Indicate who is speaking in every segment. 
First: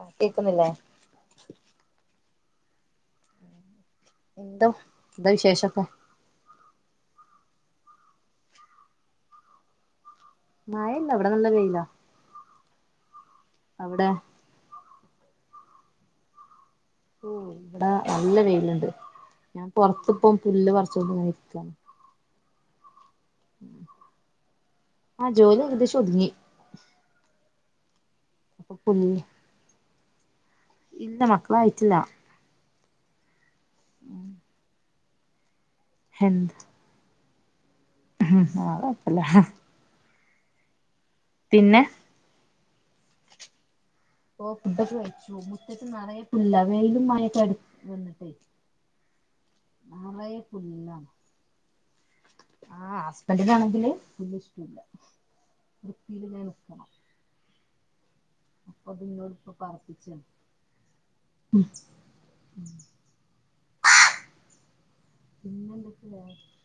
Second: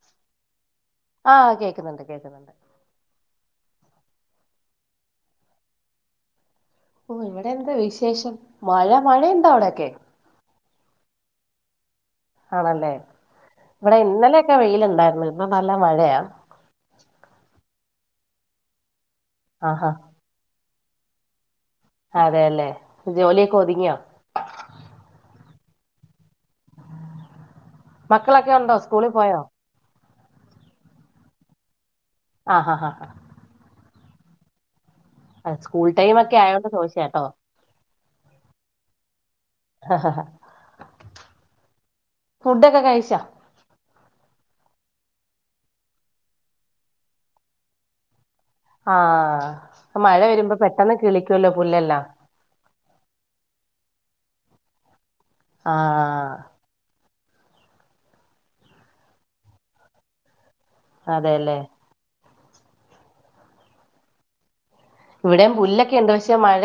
Speaker 1: ആ കേക്കുന്നില്ലേ
Speaker 2: ആ കേൾക്കുന്നുണ്ട് കേൾക്കുന്നുണ്ട്
Speaker 1: എന്ത് എന്താ വിശേഷൊക്കെ
Speaker 2: ഓ ഇവിടെ എന്ത് വിശേഷം മഴ മഴയുണ്ടോ അവിടെയൊക്കെ
Speaker 1: മഴഇല്ലാ ഇവിടെ നല്ല വെയിലാ
Speaker 2: ആണല്ലേ ഇവിടെ
Speaker 1: അവിടെ
Speaker 2: ഇന്നലെ ഒക്കെ വെയിലുണ്ടായിരുന്നു. ഇന്ന് നല്ല മഴയാ
Speaker 1: ഉം ഇവിടെ നല്ല വെയിലുണ്ട്
Speaker 2: ആഹാ
Speaker 1: പുറത്ത് ഇപ്പോ ഫുള്ള [unintelligible] [unintelligible]
Speaker 2: അതെയല്ലേ ജോലിയൊക്കെ ഒതുങ്ങിയോ
Speaker 1: ആ ജോലി ഏകദേശം ഒതുങ്ങി
Speaker 2: മക്കളൊക്കെ
Speaker 1: അപ്പൊ
Speaker 2: ഉണ്ടോ സ്കൂളിൽ
Speaker 1: പുല്ല്
Speaker 2: പോയോ
Speaker 1: ഇല്ല മക്കളെ അയച്ചില്ല
Speaker 2: ആഹ്
Speaker 1: [inaudible]
Speaker 2: [unintelligible] സ്കൂൾ ടൈം ഒക്കെ ആയോണ്ട് ചോദിച്ചതാ കേട്ടോ
Speaker 1: ആ കുഴപ്പമില്ല
Speaker 2: ആ
Speaker 1: പിന്നെ
Speaker 2: ഫുഡ് ഒക്കെ കഴിച്ചോ
Speaker 1: ഓ ഫുഡൊക്കെ കഴിച്ചു മുറ്റത്ത് നിറയെ പുല്ലാ [unintelligible]
Speaker 2: ആ ഇപ്പോ മഴ വരുമ്പോ പെട്ടെന്ന്
Speaker 1: പുല്ലാണ്
Speaker 2: കിളിക്കുമല്ലോ പുല്ലെല്ലാം
Speaker 1: ആ ഹസ്ബന്റിനാണെങ്കിൽ വൃത്തിയില്
Speaker 2: ആഹ്
Speaker 1: [unintelligible] അപ്പൊ പിന്നെ ഓളിപ്പോ പ്രാർത്ഥിച്ചാണ്
Speaker 2: അതെല്ലേ
Speaker 1: [unintelligible]
Speaker 2: ഇവിടേം
Speaker 1: പിന്നെ
Speaker 2: പുല്ലൊക്കെയുണ്ട്
Speaker 1: എന്തൊക്കെയാ
Speaker 2: പക്ഷെ മഴ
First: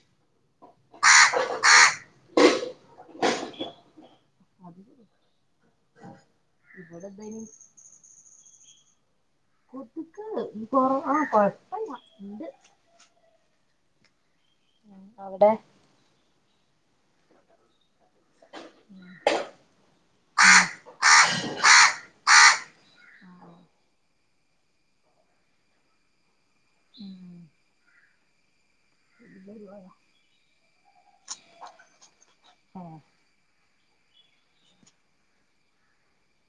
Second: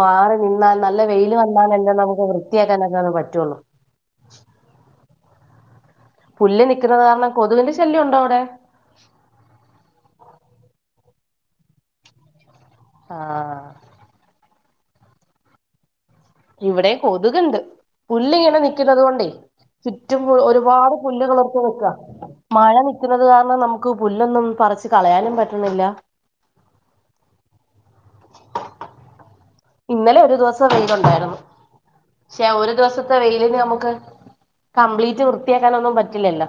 Speaker 2: മാറിനിന്നാൽ നല്ല വെയില് വന്നാലല്ലേ നമ്മക്ക് വൃത്തിയാക്കാനൊക്കെ പറ്റൊള്ളു
Speaker 1: അത്
Speaker 2: പുല്ല് നിക്കുന്നത്
Speaker 1: ഇവിടെ
Speaker 2: കാരണം
Speaker 1: ഇതന്
Speaker 2: കൊതുകിന്റെ ശല്യം ഉണ്ടോ അവിടെ? [unintelligible]
Speaker 1: ക് കൊറവാ കൊഴപ്പല്ല ണ്ട്‌
Speaker 2: ആ
Speaker 1: അവ്ടെ
Speaker 2: ഇവിടേം കൊതുക്ണ്ട്‌ പുല്ലിങ്ങനെ നിക്കുന്നത് കൊണ്ടെയ് മിറ്റം ഒരുപാട് പുല്ലുകളൊക്കെ വെക്ക മഴ നിക്കുന്നത് കാരണം നമ്മുക്ക് പുല്ലൊന്നും പറിച്ച് കളയാനും പറ്റുന്നില്ല
Speaker 1: [unintelligible]
Speaker 2: ഇന്നലെ ഒരു ദിവസം വെയിലുണ്ടായിരുന്നു ക്ഷേ ഒരു
Speaker 1: ഏഹ്
Speaker 2: ദിവസത്തെ വെയിലിന് നമ്മക്ക് കംപ്ലീറ്റ് വൃത്തിയാക്കാനൊന്നും പറ്റില്ലല്ലോ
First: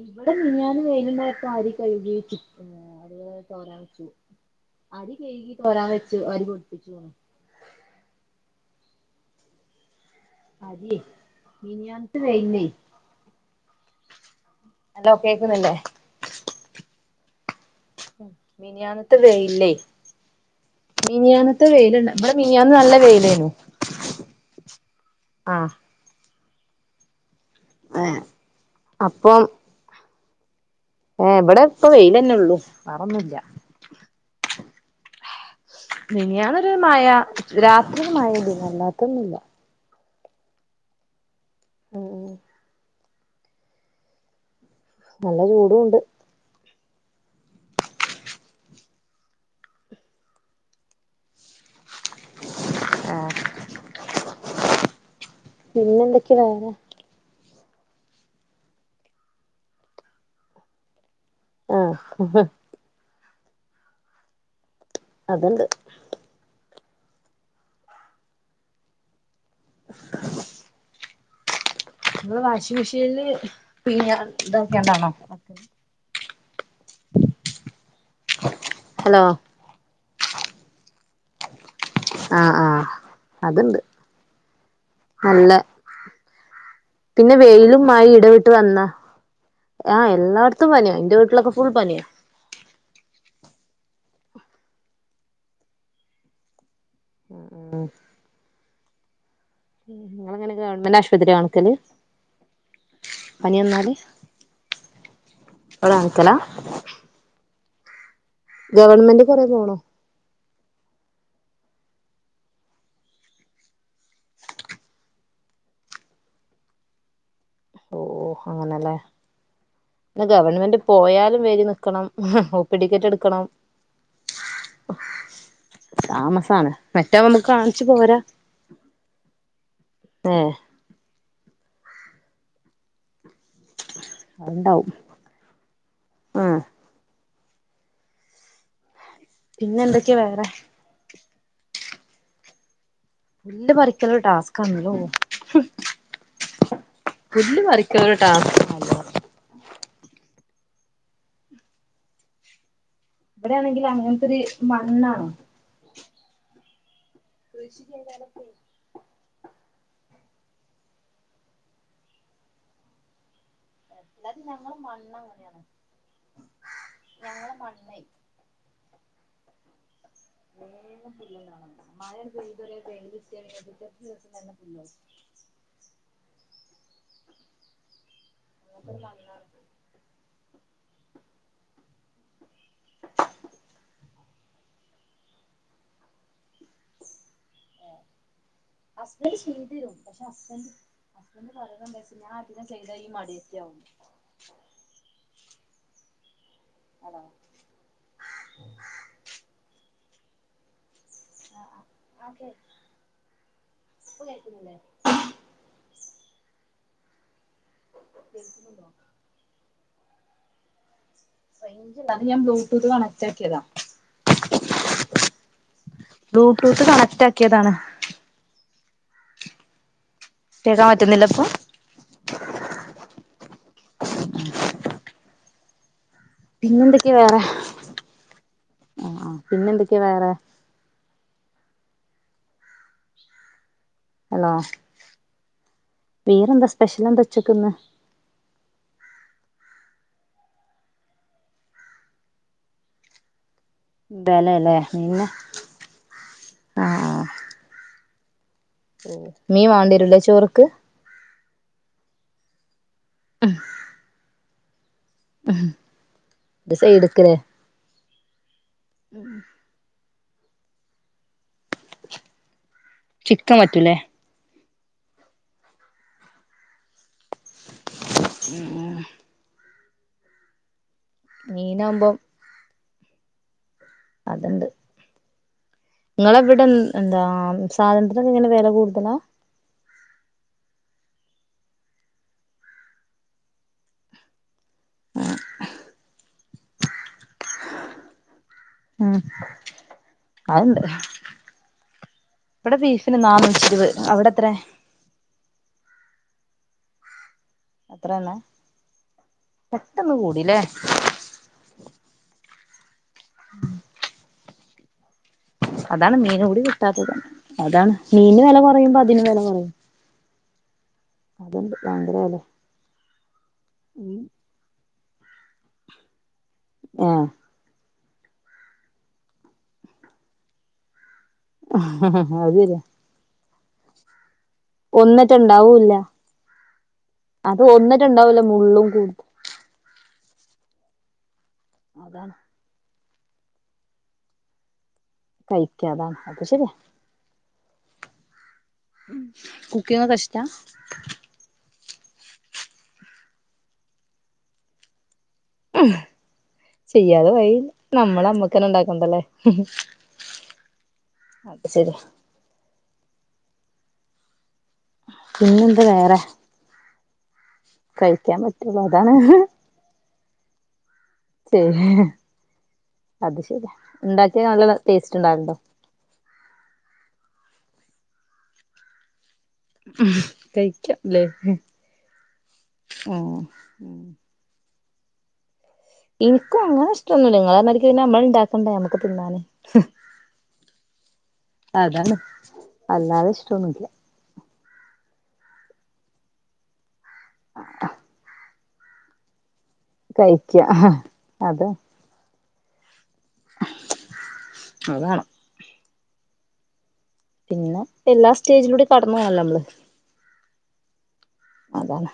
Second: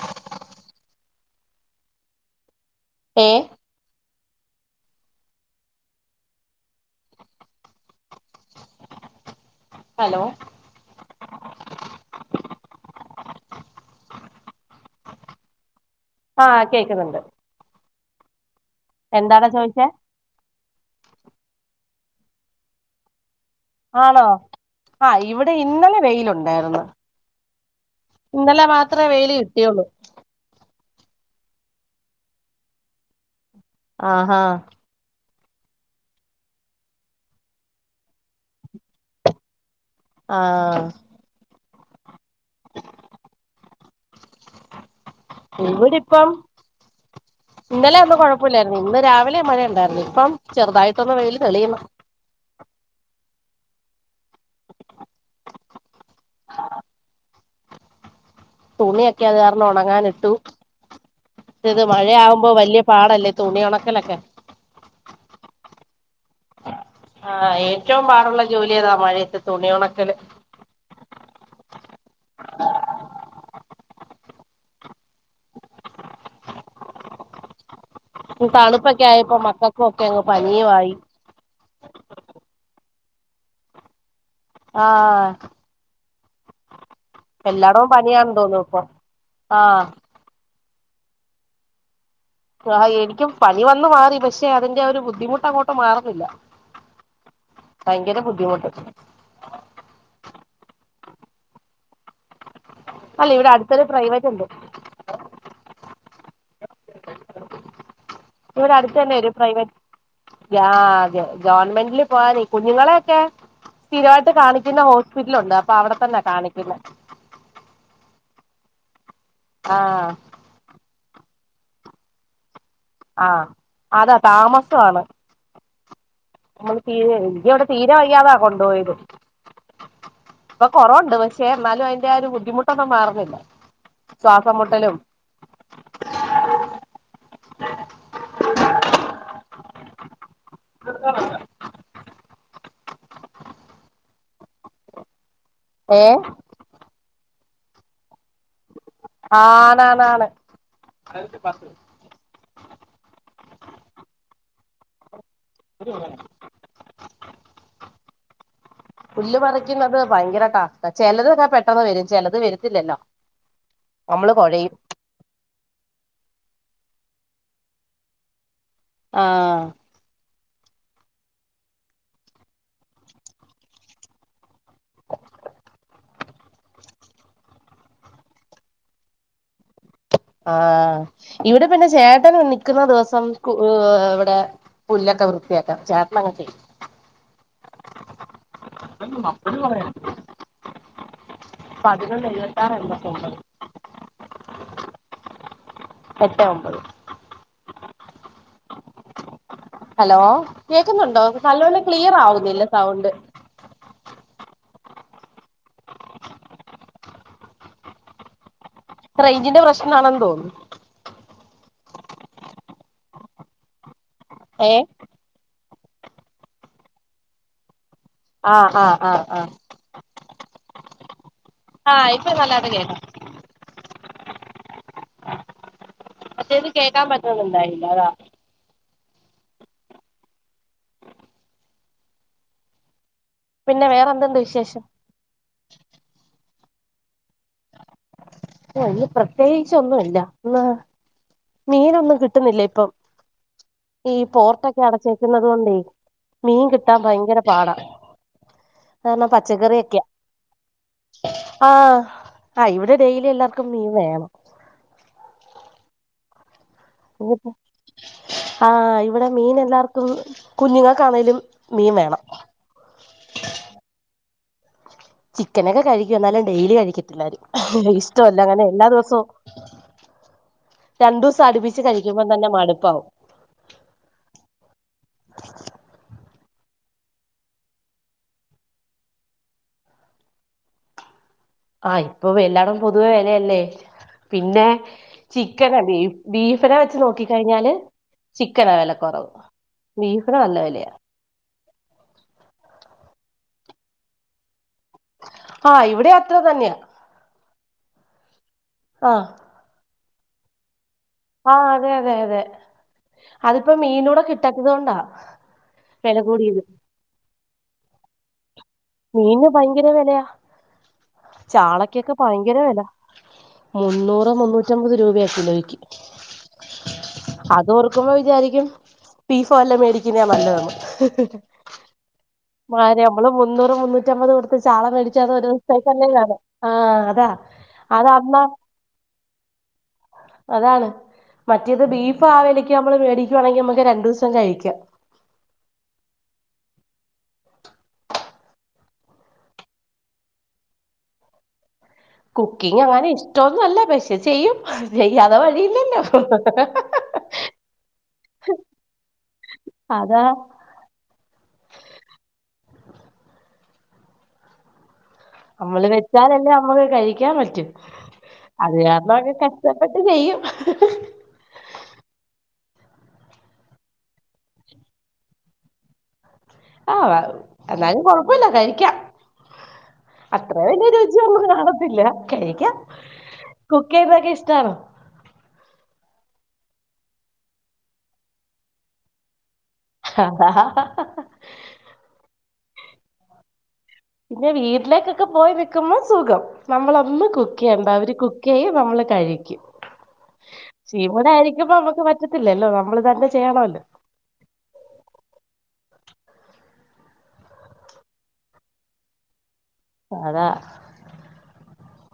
Speaker 1: ഇവ്ടെ മിനിഞ്ഞാന്ന് വൈകുന്നേരം വാരി കഴുകി വച്ചു അരി
Speaker 2: ഏ
Speaker 1: കഴുകി തോരാൻ വച്ചു അരി കഴുകി തോരാൻ വച്ചു അരി പൊടിപ്പിച്ചു ന്നു
Speaker 2: ഹലോ
Speaker 1: അരിയേയ് മിനിഞ്ഞാന്നത്തെ വെയിലിനെയ് ഹലോ കേൾക്കുന്നില്ലേ
Speaker 2: ആ കേക്കുന്നുണ്ട്
Speaker 1: മിൻഞ്ഞാന്നത്തെ
Speaker 2: എന്താടാ
Speaker 1: വെയിലിനെയ്
Speaker 2: ചോദിച്ചേ
Speaker 1: മിനിഞ്ഞാന്ന ത്തെ വെയില് ബ്ബടെ മിൻഞ്ഞാന്ന് നല്ല വെയിലെയ്നു
Speaker 2: ആണോ ആ ഇവടെ ഇന്നലെ വെയിലുണ് ണ്ടായിർന്നു
Speaker 1: ഏഹ്
Speaker 2: ഇന്നലെ മാത്രേ വെയില് കിട്ടിയുള്ളൂ
Speaker 1: ഏ ബടെ പ്പൊ വെയിലെന്നുള്ളു വേറൊന്നുല്ല
Speaker 2: ആ ഹാ
Speaker 1: മിനിഞ്ഞാന്നൊരു മയ രാത്രിയി മയ [unintelligible] അല്ലാത്ത ഒന്നുല്ല
Speaker 2: ആ
Speaker 1: മ്മ് നല്ല ചൂടും ഉണ്ട്
Speaker 2: ഉള്ളൂരിപ്പം ഇന്നലെയാവുമ്പോ കുഴപ്പല്ലായിർന്നു ഇന്ന് രാവിലെ മഴ ണ്ടായിർന്നു പ്പം ചെറുതായ്ട്ടൊന്ന് വെയില് തെളിയുന്നു
Speaker 1: ആ പിന്നെന്തൊ ക്കെ വേറെ
Speaker 2: തുണിയൊക്കെ അത് കാരണം ഉണങ്ങാനിട്ടു അതേദേ
Speaker 1: ആഹ്
Speaker 2: മഴയാകുമ്പോ വലിയ പാടല്ലേ തുണിയുണക്കലൊക്കെ
Speaker 1: അതുണ്ട്.
Speaker 2: ആ.. ഏറ്റവും പാടുള്ള ജോലിയതാ മഴയത്ത് തുണിയുണക്കല്,
Speaker 1: നമ്മള്‌വാഷിംഗ് മെഷീനില് പിഴിഞ്ഞ ഇതൊക്കൊ ണ്ടാണോ ഹലോ
Speaker 2: തണുപ്പൊക്കെയായപ്പോ മക്കൾക്കുവൊക്കെയങ്ങു, പനിയുമായി
Speaker 1: അ... ആ.. അതുണ്ട്
Speaker 2: ആഹ്
Speaker 1: നല്ല, പിന്നെ
Speaker 2: എല്ലായിടവും പനിയാണെന്ന്
Speaker 1: വെയിലുംമഴയുമിടവിട്ട്
Speaker 2: തോന്നുന്നു ഇപ്പൊ
Speaker 1: വന്നാ,
Speaker 2: ആഹ്
Speaker 1: ആ.. എന്നോർ ത്തും പനിയായെന്റെ വീട്ടിലൊക്കെഫുൾ പനിയാ
Speaker 2: ആ എനിക്ക് പനിവന്നു മാറി പക്ഷേയതിന്റെ ആ ഒരു ബുദ്ധിമുട്ട് അങ്ങോട്ടു മാറുന്നില്ല. ഭയങ്കരബുദ്ധിമുട്ട്
Speaker 1: നിങ്ങളിങ്ങനെ ഗവൺമെന്റാശുപത്രിയാകാണിക്കല്
Speaker 2: അല്ല ഇവിടെയടുത്തൊരു പ്രൈവറ്റുണ്ട്.
Speaker 1: അവിടെ [unintelligible]
Speaker 2: ഇവിടെയടുത്തുതന്നെ
Speaker 1: ഗവൺമെന്റ് കൊറേ
Speaker 2: ഒരുപ്രൈവറ്റ്,
Speaker 1: പോണോ
Speaker 2: ആ.. അതെ ഗവൺമെന്റില് പോകാന് കുഞ്ഞുങ്ങളെയൊക്കെ സ്ഥിരമായിട്ട് കാണിക്കുന്ന ഹോസ്പിറ്റലുണ്ടപ്പൊ അവിടെ തന്നെ കാണിക്കുന്നെ
Speaker 1: ഓ.. ഓ..
Speaker 2: ആഹ്
Speaker 1: അങ്ങനെയല്ലേ ഗവൺമെന്റിൽ പോയാലും വരി നിൽക്കണം
Speaker 2: ആ.. അതാതാമസമാണ്
Speaker 1: താമസാണ്
Speaker 2: നമ്മള്തീരെ
Speaker 1: മറ്റാവുമ്പോ നമുക്ക്
Speaker 2: എനിക്കിവിട
Speaker 1: കാണിച്ചു പോരാ
Speaker 2: തീരെവയ്യാതാ, കൊണ്ടു പോയത്. ഇപ്പൊ കൊറവുണ്ട് പക്ഷേ പക്ഷേ, എന്നാലും അതിന്റെ ആയൊരുബുദ്ധിമുട്ടൊന്നും മാറുന്നില്ല
Speaker 1: അതുണ്ടാവും
Speaker 2: ശ്വാസംമുട്ടലും
Speaker 1: ആഹ് പിന്നെയെന്തൊക്കെയാ വേറെ
Speaker 2: [inaudible]
Speaker 1: പുല്ല് പറിക്കലൊരു ടാസ്കാണല്ലോ
Speaker 2: ഏ..
Speaker 1: പുല്ല് പറിക്കലൊരു ടാസ്ക്കാണല്ലോ
Speaker 2: ആ.. ആണാണാണ്
Speaker 1: ഇവിടെയാണെങ്കില് അങ്ങനത്തൊരു മണ്ണാണ്.
Speaker 2: [unintelligible]
Speaker 1: കൃഷിക്ക് എല്ലായിടത്തും
Speaker 2: പുല്ല് പറിക്കുന്നത് ഭയങ്കര ടാസ്ക്കാ. ചിലതൊക്കെ പെട്ടെന്നുവരും, ചിലത് വരത്തില്ലല്ലോ നമ്മള്
Speaker 1: [unintelligible]
Speaker 2: കുഴയും
Speaker 1: ഞങ്ങളെ മണ്ണേ
Speaker 2: ആ
Speaker 1: [unintelligible] [unintelligible] [unintelligible]
Speaker 2: ആഹ് ഇവിടെ പിന്നെ ചേട്ടൻ നിക്കുന്ന ദിവസം കു ഇവിടെ പുല്ലൊക്കെ വൃത്തിയാക്കാം
Speaker 1: ഹസ്ബൻഡ് ചെയ്തരും പക്ഷെ ഹസ്ബൻഡ് ഹസ്ബൻഡ് പറയണയെന്താന്ന്ച്ച
Speaker 2: പതിനൊന്ന്
Speaker 1: ഞാൻ അധികം
Speaker 2: എഴുപത്താറ്
Speaker 1: ചെയ്ത എനിക്ക്
Speaker 2: എൺപത്തൊമ്പത്
Speaker 1: മടിയൊക്ക ആവും
Speaker 2: എട്ടേ, ഒമ്പത്
Speaker 1: അതാണ്
Speaker 2: ഹലോ കേക് കേൾക്കുന്നോണ്ടോ നല്ലോണം ക്ലിയർ അവുന്നില്ല സൗണ്ട്
Speaker 1: ഇപ്പൊ കേക്കുന്നില്ലേ [unintelligible] കേൾക്കുന്നുണ്ടോ
Speaker 2: ആ ഇതിന്റെ പ്രശ്നം ആണെന്ന് തോന്നുന്നു
Speaker 1: [unintelligible] അത് ഞാൻ ബ്ലൂട്ടൂത് കണക്ട് ആകിയതാ
Speaker 2: ഏഹ്
Speaker 1: ബ്ലൂട്ടൂത് കണക്ട് ആക്കിയതാണ്
Speaker 2: ആ ആ ആ ആ
Speaker 1: കേൾക്കാൻ പറ്റുന്നില്ല ഇപ്പൊ
Speaker 2: ആ ഇപ്പൊ നല്ലയായിട്ട് കേൾക്കാം മറ്റേത് കേൾക്കാൻ
Speaker 1: പിന്നെന്തൊക്കെയാ വേറെ
Speaker 2: പറ്റാനുണ്ടായില അതാ
Speaker 1: പിന്നെന്തൊക്കെയാ വേറെ
Speaker 2: പിന്നെ വേറെന്തുണ്ട്
Speaker 1: ഹലോ
Speaker 2: വിശേഷം
Speaker 1: വേറെന്താ സ്പെഷ്യലെന്താ ഉച്ചക്കിന്ന്
Speaker 2: ഓ ഇന്ന് പ്രേതേകിച്ചൊന്നില്ല ഇന്ന് മീൻ ഒന്നും കിട്ടുന്നില്ല ഇപ്പം ഈ
Speaker 1: ബേലല്ലേ
Speaker 2: പോർട്ടൊക്കെ
Speaker 1: മീന്
Speaker 2: അടിച്ചേക്കുന്നതുക്കൊണ്ടേ മീൻ കിട്ടാൻ ഭയങ്കര പാട
Speaker 1: മീൻവേണ്ടിവരുല്ലേ ചോറിക്ക്
Speaker 2: ആ ഇവിടെ ഡെ ക്ക് മീൻ വേണം
Speaker 1: ഹം ഇത് ചെയ്തിക്കിണ്
Speaker 2: ആ ഇവിടെ മീൻ എല്ലാർ കുഞ്ഞിങ്ങക്കാണേലും മീൻ വേണം
Speaker 1: ചിക്കൻ പറ്റൂല്ലേ
Speaker 2: ചിക്കനൊക്കെ കഴിക്കും എന്നാലും ഡെയിലി കഴിക്കത്തില്ല അവര് [unintelligible] ഇഷ്ടവല്ല അങ്ങനെ എല്ലാദിവസവും രണ്ട് ദിവസം അടിപ്പിച്ചു കഴിക്കുമ്പോൾ തന്നെ മടുപ്പ് ആവും
Speaker 1: അതൊണ്ട് നിങ്ങളെ എന്താ സാധനത്തിന് ഒക്കെ ഇങ്ങനെ വില കൂട്ടണെ
Speaker 2: ആ ഇപ്പോ എല്ലാടവും പൊതുവെ വില അല്ലേ പിന്നെ ചിക്കനാ ബീ ബീഫിനെ വെച്ച് നോക്കി കഴിഞ്ഞാല് ചിക്കനാ വില
Speaker 1: ഉം
Speaker 2: കുറവ് ബീഫിന് നല്ല
Speaker 1: അതുണ്ട്
Speaker 2: വിലയാ
Speaker 1: ഇവിടെ ബീഫിന് [unintelligible] അവിടെ എത്രയാ
Speaker 2: ആഹ് ഇവിടെയും അത്ര തന്നയാ
Speaker 1: അത്ര തന്നെ
Speaker 2: ആ
Speaker 1: പെട്ടെന്ന് കൂടിയല്ലേ
Speaker 2: അതെ അതെ അതിപ്പോ മീനൂടെ കിട്ടാ അതോണ്ടാ
Speaker 1: അതാണ് മീനൂടി കിട്ടാത്തത് അതാണ് മീന്റെ വെലകൊറ
Speaker 2: മീന് ഭയങ്കര വിലയാ ചാളക്കക്ക ഭയങ്കര വില മുന്നൂറ് മുന്നൂറ്റി അൻപത് രൂപയാ കിലോയ്ക്ക്
Speaker 1: ആഹ്
Speaker 2: അത് ഓർക് അപ്പോ [unintelligible] വിചാരിക്കും ബീഫോ വല്ലോം മേടിക്കുന്നതാ നല്ലതന്ന്
Speaker 1: ഇഹ്‌ഹാ
Speaker 2: മാര അമ്മള്പോ മുന്നൂറ് മുന്നൂറ്റി അൻപത് കൊടുത്ത് ചാള മേടിച്ചാൽ
Speaker 1: ഒന്നിട്ട്
Speaker 2: ഒരു ദിവസത്തേക്ക്
Speaker 1: ഉണ്ടാവൂല്ല
Speaker 2: അല്ലേ കാണു ആഹ് അതാ
Speaker 1: ഒന്നിട്ട്
Speaker 2: അത് അമ്മ
Speaker 1: ഉണ്ടാവൂല്ല മുള്ളും കൂടും
Speaker 2: അതാണ് മറ്റേത് ബീഫ്
Speaker 1: അതാണ്
Speaker 2: ആ വിലക്ക് നമ്മള് വേടി താണെങ്കി നമുക്ക് രണ്ട് ദിവസം കഴിക്കാം
Speaker 1: കഴിക്കാ അതാണ് അത് ശരിയാ കുക്ക് ചെയ്യുന്നത് ഇഷ്‌ടാ
Speaker 2: കുക്കിംഗ് അങ്ങനെ ഇഷ്ട്ടൊന്നുഅല്ല പക്ഷെ ചെയ്യും ചെയ്യാതെ വഴിയില്ലല്ലോ
Speaker 1: ചെയ്യാതെ വഴി ഇല്ല നമ്മള് നമ്മുക്ക് തന്നെ ഇണ്ടാക്കണ്ടല്ലേ ഹ് ഹ്
Speaker 2: അതാ
Speaker 1: അപ്പോ ശരി പിന്നെന്താ
Speaker 2: നമ്മള്
Speaker 1: വേറെ
Speaker 2: വെച്ചാലല്ലേ നമ്മള് കഴി [inaudible] റ്റും
Speaker 1: കഴിക്കാൻ
Speaker 2: അത്
Speaker 1: പറ്റുള്ളൂ അതാണ്
Speaker 2: കാരണം അങ്ങ് കഷ്ടപ്പെട്ട് ചെയ്യും ഹ്ഹ
Speaker 1: ശരി അത് ശര്യാ ഉണ്ടാക്യ നല്ല ടേസ്റ്റ് ഉണ്ടാവലുണ്ടോ?
Speaker 2: ആ എന്നാലും കൊഴപ്പൂല കഴിക്കാം അത്ര വലിയ
Speaker 1: കഴിക്കാം ല്ലേ
Speaker 2: രുചിയൊന്നും കാണത്തില്ല കഴിക്കാം
Speaker 1: ആഹ് ഉം
Speaker 2: കുക്കെയ്യുന്നതൊക്കെ ഇഷ്ടാണോ
Speaker 1: എനിക്കും അങ്ങനെ ഇഷ്ടൊന്നുല്ല നിങ്ങൾ പറഞ്ഞ മാതിരിക്ക് നമ്മള് ഇണ്ടാക്കണ്ടേ നമ്മുക്ക് തിന്നാനെ
Speaker 2: ഹഹഹഹഹഹ
Speaker 1: അതാണ് അല്ലാതെ ഇഷ്ടൊന്നൂല
Speaker 2: പിന്നെ വീട്ടിലേക്കൊക്കെ പോയി നിൽക്കുമ്പോ സുഖം നമ്മൾ നമ്മള് കുക്ക് ചെയ്യണ്ട അവര് കുക്ക് ക്കെയ്യും നമ്മള് കഴിക്കും
Speaker 1: കഴിക്ക ഹ് അതെ
Speaker 2: ത്തില്ലല്ലോ നമ്മള് തന്നെ ചെയ്യണോലോ?
Speaker 1: അതാണ് പിന്നെ എല്ലാ സ്റ്റേജിലൂടെ കടന്നു പോണല്ലോ നമ്മള്
Speaker 2: അതാ
Speaker 1: അതാണ്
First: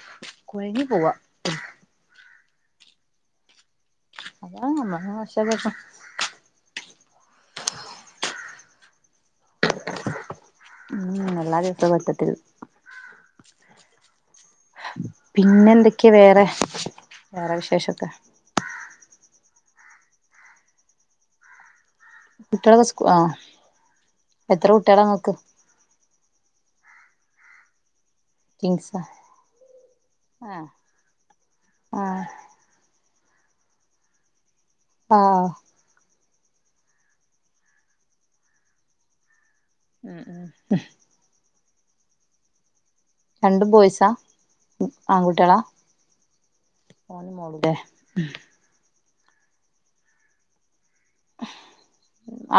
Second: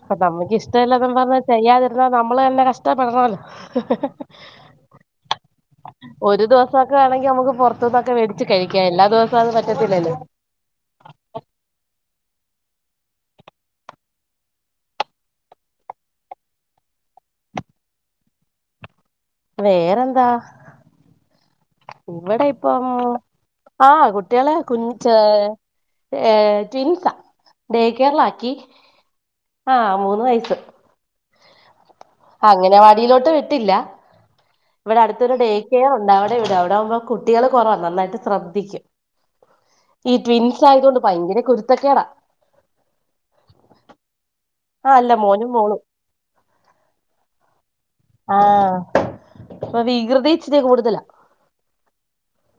Speaker 2: അപ്പ നമ്മുക്ക്
Speaker 1: കൊഴഞ്ഞു
Speaker 2: ഇഷ്ടല്ലാന്നും
Speaker 1: പോവാ
Speaker 2: പറഞ്ഞ് ചെയ്യാതിരുന്നാ നമ്മ നമ്മളന്നെ കഷ്ടപ്പെടണല്ലോ?
Speaker 1: അതാണ് നമ്മളെ മോശവശം
Speaker 2: ഒരു ദിവസൊക്കെ ആണെങ്കിൽ നമ്മുക്ക് പുറത്തുന്നൊക്കെ വേടിച്ച് കഴിക്ക എല്ലാ ദിവസവും അത് പറ്റത്തില്ലല്ലോ?
Speaker 1: ഉം എല്ലാ ദിവസവും പറ്റത്തില്ല പിന്നെ എന്തൊക്കെയാ വേറെ വേറെ വിശേഷൊക്കെ?
Speaker 2: വേറെന്താ ഇവിടെ ഇപ്പം
Speaker 1: കുട്ടികളൊക്കെ സ്കൂ ആഹ്
Speaker 2: ആ കുട്ടികളെ
Speaker 1: എത്ര
Speaker 2: കുഞ്ഞി
Speaker 1: കുട്ടികളാ
Speaker 2: ചെ
Speaker 1: ഇങ്ങക്ക്
Speaker 2: ഏ ട്വിൻസാ ഡെ കെയറിലാക്കി
Speaker 1: ട്വിൻസാ
Speaker 2: ആഹ് മൂന്ന് വയസ്
Speaker 1: ആഹ് ആഹ്
Speaker 2: അംഗനവാടിയിലോട് ത്ത് വിട്ടില്ല ഇവിടെ അടുത്തൊരു ഡേ
Speaker 1: ആഹ്
Speaker 2: കെയറുണ്ടാ അ ഇവിടെ അവിടെ ആവുമ്പോ കുട്ടികള് കുറവാ നന്നായിട്ട് ശ്രദ്ധിക്കും ഈ
Speaker 1: ഉം ഉം
Speaker 2: ട്വിൻസ് ആയതോണ്ട് ഭയങ്കര കുരുത്ത കുരുത്തക്കേട്
Speaker 1: രണ്ടും ബോയ്സാ
Speaker 2: അല്ല മോനും
Speaker 1: ആൺകുട്ടികളാ
Speaker 2: മോളും
Speaker 1: മോനും മോളുംല്ലേ?
Speaker 2: ആ ഇപ്പോ വികൃതി ഇച്ചിരി കൂടൂതല.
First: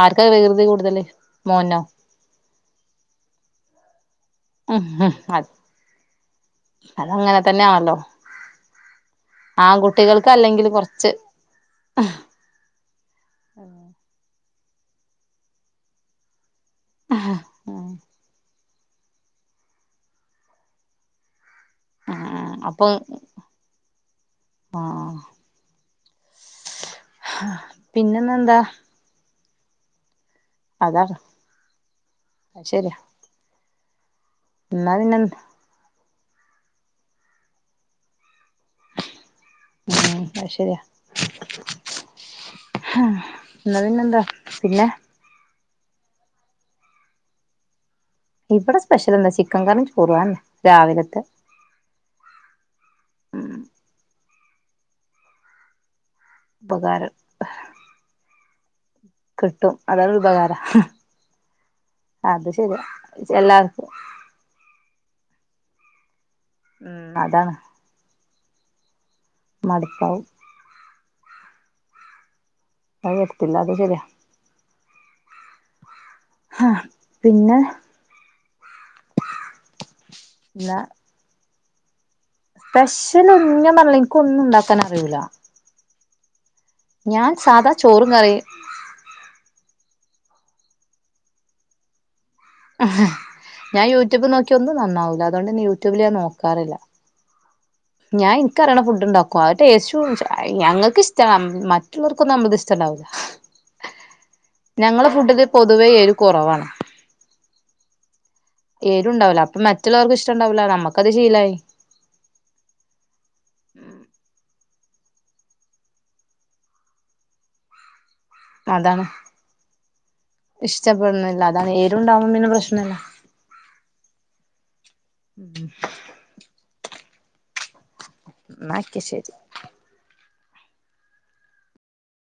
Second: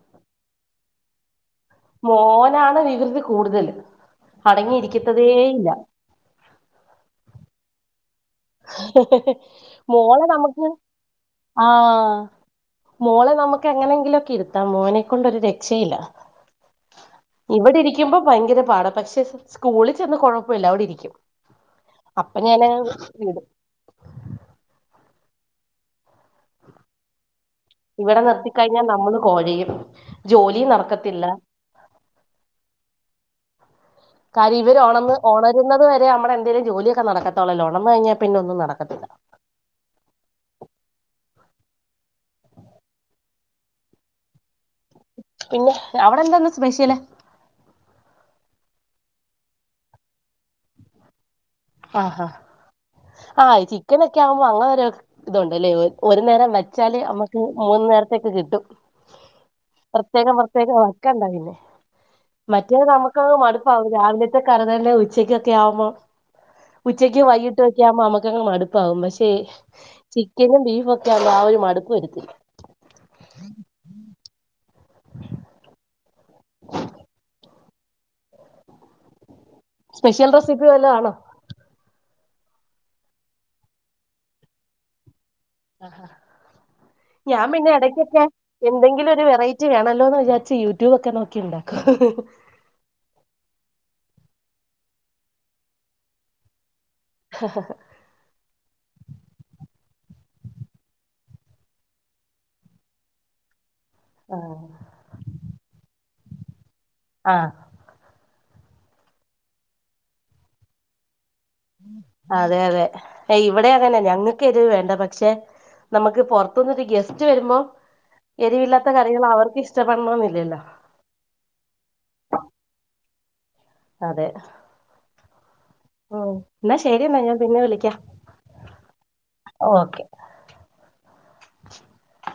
Speaker 1: ആർക്കാ വികൃതി കൂടുതല് മോനോ
Speaker 2: മോൻ നാണ് വികൃതി കൂടുതല്. അടങ്ങി
Speaker 1: ഉം ഉം
Speaker 2: ഇരിക്കത്തതേ
Speaker 1: അത്
Speaker 2: ഇല്ല.
Speaker 1: അതങ്ങനെ തന്നെ ആണല്ലോ
Speaker 2: മോളെ
Speaker 1: ആൺകുട്ടികൾക്ക്
Speaker 2: നമക്ക്
Speaker 1: അല്ലെങ്കിൽ കൊറച്ച്
Speaker 2: ആ മോളെ നമക്ക് എങ്ങനെ എങ്കിലും ഒക്കെ ഇരു ത്ത മോനെ കൊണ്ട് ഒരു രക്ഷേം ഇല്ല. ഇവിടെ
Speaker 1: ഉം
Speaker 2: ഇരിക്കുമ്പോ ഭയങ്കര പാട പക്ഷെ സ് സ്കൂളിൽ ചെന്ന് കൊഴപ്പില്ല അവിടിരിക്കും. അപ്പം
Speaker 1: ആഹ്
Speaker 2: ഞാന്
Speaker 1: അപ്പൊ ആഹ്
Speaker 2: ഇവിടെ നിർത്തി
Speaker 1: പിന്നെന്നെന്താ
Speaker 2: കഴിഞ്ഞ നമ്മള് കൊഴയും. ജോലിയും
Speaker 1: അതാണ്
Speaker 2: നടക്കത്തില്ല
Speaker 1: അത് ശരിയാ
Speaker 2: കാര്യം ഇവര്
Speaker 1: എന്നാ
Speaker 2: ഒണന്ന്
Speaker 1: പിന്നെ
Speaker 2: ഒണരുന്നത് വ രെ നമ്മളെ എന്തേലും ജോലിയൊക്കെ നടക്കത്തൊള്ളല്ലോ ഒണർന്നു കഴിഞ്ഞ പിന്നെ ഒ
Speaker 1: ഉം അത് ശെരിയ ഹ ഇന്നാ പിന്നെന്താ പിന്നെ
Speaker 2: പിന്നെ അവിടെ എന്താ ഇന്ന് സ്പെഷ്യല്
Speaker 1: ഇവിടെ സ്പെഷ്യൽ എന്താ ചിക്കൻ കറിം ചോറും അയെന്നെ രാവിലത്തെ
Speaker 2: ആഹാ
Speaker 1: ഉം
Speaker 2: ഓ അങ്ങനെ ഒരു ഇതൊണ്ട് ലെ ഒരു നേരം വച്ചാല്
Speaker 1: ഉപകാരം
Speaker 2: അമ്മക്ക് മൂന്ന് നേരത്തേക്ക് കിട്ടും
Speaker 1: കിട്ടും അതാണ്
Speaker 2: പ്രത്യേകം
Speaker 1: ഉപകാരം
Speaker 2: പ്രത്യേകം വെക്കണ്ട പിന്നെ
Speaker 1: അത്
Speaker 2: മറ്റെ
Speaker 1: ശരിയാ
Speaker 2: നമ്മക്ക് മടുപ്പാവും
Speaker 1: എല്ലാർക്കും
Speaker 2: രാവിലത്തെ കറി തന്നെ ഉ ച്ചക്കത്തെ ആവുമ്പോ
Speaker 1: ഉം
Speaker 2: ഉച്ചക്കും
Speaker 1: അതാണ്
Speaker 2: വൈകീട്ടും ഒക്കെ ആവുമ്പോ നമ്മ ക്കങ്ങ് മടുപ്പാവും പക്ഷേ ക്ഷെ
Speaker 1: മടുപ്പാവും
Speaker 2: ചിക്കനും ബീഫൊ ക്കെ ആവുമ്പോ ആ ഒരു മടുപ്പ് വരത്തില്ല
Speaker 1: അത് വരത്തില്ല അത് ശെരിയ ഹ പിന്നെ
Speaker 2: സ്പെഷ്യൽ റെസിപ്പി
Speaker 1: എന്നാ
Speaker 2: വല്ലോം ആണോ
Speaker 1: സ്പെഷ്യൽ ഒ [unintelligible] ഇൻക്ക് ഒന്നും ണ്ടാക്കാൻ അറിയൂല
Speaker 2: ആഹ് ഹ ഞാൻ പിന്നെ
Speaker 1: സാധാ ചോറും
Speaker 2: എടയ്ക്കൊക്കെ
Speaker 1: കറിയും
Speaker 2: എന്തെങ്കിലും ഒരു വെറൈറ്റി റ്റി വേണല്ലോന്ന് വിചാരിച്ച് യൂട്യൂബ്ക്കെ നോക്കി ണ്ടാക്കും ഹ് ഹ്
Speaker 1: ഹ ഹ് ഞാൻ യൂറ്റ്യൂബ് നോക്കി ഒന്നും നന്നാവൂല്ല അതുകൊണ്ട് ഞാൻ യൂട്യൂബ് നോക്കാറില്ല ഞാൻ ഇൻക്കറിയണെ ഫുഡ്ണ്ടാക്കും അത്ടേസ്റ്റ് ല്ല ഞങ്ങൾക്ക് ഇഷ്ടാ മറ്റുള്ളവർക്കൊന്നും നമ്മളത് ഇഷ്ടമുണ്ടാവൂല്ല ഞങ്ങളെ ഫുഡില് പൊതുവേ എരു കൊറവാണ്
Speaker 2: ആ
Speaker 1: എരുണ്ടാവൂല അപ്പമറ്റുള്ളോര്ക്ക് അത് ഇഷ്ടണ്ടാവൂല നമ്മക്കത് ശീലായി
Speaker 2: അതെ അതെ ഇവിടെ അങ്ങനെയാ ഞങ്ങൾക്ക് എരിവ് വേ ണ്ട പക്ഷേ നമുക്ക് പൊറത്തുന്ന് ഒരു ഗസ്റ്റ് വരുമ്പോൾ
Speaker 1: അതാണ് ഇഷ്ടപ്പെടണന്നില്ല അതാണ് എരു ണ്ടാവുമ്പോ പിന്നെ പ്രശ്നല്ല
Speaker 2: അതെ ഉം ന്നശരിയെന്ന ഞാൻ പിന്നെ വിളിക്കാ
Speaker 1: എന്നാ ഒക്കെ ശരി